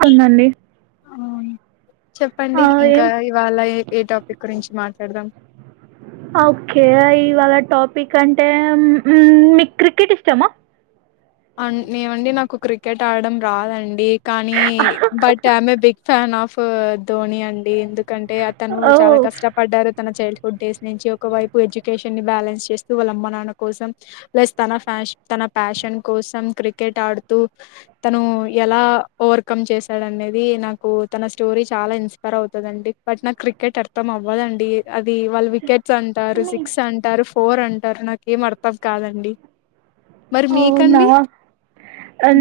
సన్నాండి అవును చెప్పండి ఇంకా ఇవాళ ఏ ఏ టాపిక్ గురించి మాట్లాడదాం. ఓకే ఇవాళ టాపిక్ అంటే ఉమ్ మీకు క్రికెట్ ఇష్టమా. ఏమండి నాకు క్రికెట్ ఆడడం రాదండి. కానీ but I'm a big fan of ప ధోని అండి ఎందుకంటే అతను చాలా ఓ కష్టపడ్డారు. తన చైల్డ్ ఫడ్ డేస్ నుంచి ఒకవైపు ఎడ్యుకేషన్ బ్యాలెన్స్ చేస్తూ వాళ్ళ అమ్మ నాన్న కోసం ప్లస్ తన ఫ్యాష్న్ తన ఫ్యాషన్ కోసం క్రికెట్ ఆడుతూ తను ఎలా ఓవర్కమ్ చేశాడు అనేది నాకు తన స్టోరీ చాలా ఇన్స్పైర్ అవుతుందండి బట్ నాకు క్రికెట్ అర్థం అవ్వదండి అది వాళ్ళ స్ికెట్స్ అంటారు సిక్స్ అంటారు కోర్ అంటారు నాకు ఏంమర్తం కాదండి మరి మీ అవునా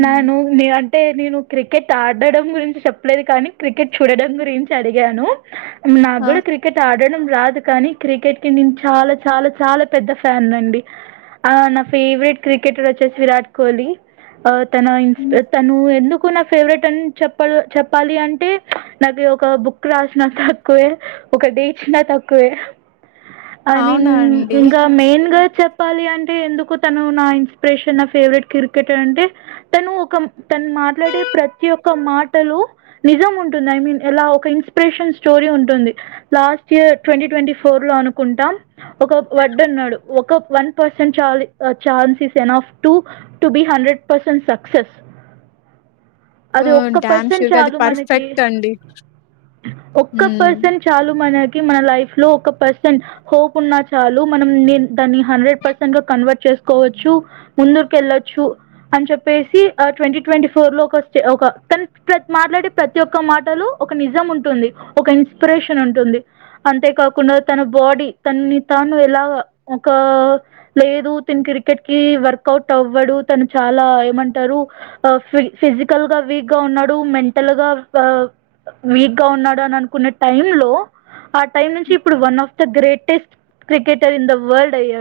న న అంటే నేను క్రికెట్ ఆడడం గురించి చెప్పలేదు కానీ క్రికెట్ చూడడం గురించి అడిగాను నాకు ఆ! కూడా క్రికెట్ ఆడడం రాదు కానీ క్రికెట్ కి నేను చాలా చాలా చాలా పెద్ద ఫ్యాన్ అండి ఆ నా ఫేవరెట్ క్రికెటర్ వచ్చేసి విరాట్ కోహ్లీ ఆ తన ఇస్ హ్మ్. తను ఎందుకు నా ఫేవరెట్ అని చెప్ప చెప్పాలి అంటే నాకు ఒక బుక్ రాసిన తక్కువే ఒక డేచ్చిన తక్కువే ఐ మీన్ అవునా అండి. ఇంకా మెయిన్గా తప్పాలి అంటే ఎందుకు తను నా ఇన్స్పిరేషన్ నా ఫేవరెట్ క్రికెటర్ అంటే తను ఒక తను మాట్లాడే ప్రతి ఒక్క మాటలో నిజం ఉంటుంది ఐ మీన్ ఇలా ఒక ఇన్స్పిరేషన్ స్టోరీ ఉంటుంది last year twenty twenty four లో అనుకుంటాం ఒక వడ్డ అన్నాడు ఒక one percent chances enough to be hundred percent success అదిే ఓహ్! ఒక్క డామ్ పర్సెంట్ ష్యూర్‌గా అది చాలు మనకి పర్ఫెక్ట్ అండి. ఒక్క హ్మ్. పర్సెంట్ చాలు మనకి మన లైఫ్ లో ఒక పర్సం హోప్ ఉన్నా చాలు మనం దా హండ్రెడ్ పర్సన్ గా కన్వర్ట్ చేసుకోవచ్చు ముందురికి వెళ్ళొచ్చు అని చెప్పేసి ఆ ట్వంటీ ట్వంటీ ఫోర్ లో ఒక స్టే ఒక తను మాట్లాడే ప్రతి ఒక్క మాటలో ఒక నిజం ఉంటుంది ఒక ఇన్స్పిరేషన్ ఉంటుంది అంతేకాకుండా తన బాడీ తన తాను ఎలా ఒక లేదు తను క్రికెట్ కి వర్కౌట్ అవ్వడు తను చాలా ఏమంటారు ఫిజికల్ గా వీక్ గా ఉన్నాడు మెంటల్ గా వీక్ గా ఉన్నాడు అని అనుకున్న టైమ్ లో ఆ టైమ్ నుంచి ఇప్పుడు one of the greatest cricketer in the world అయ్యాడు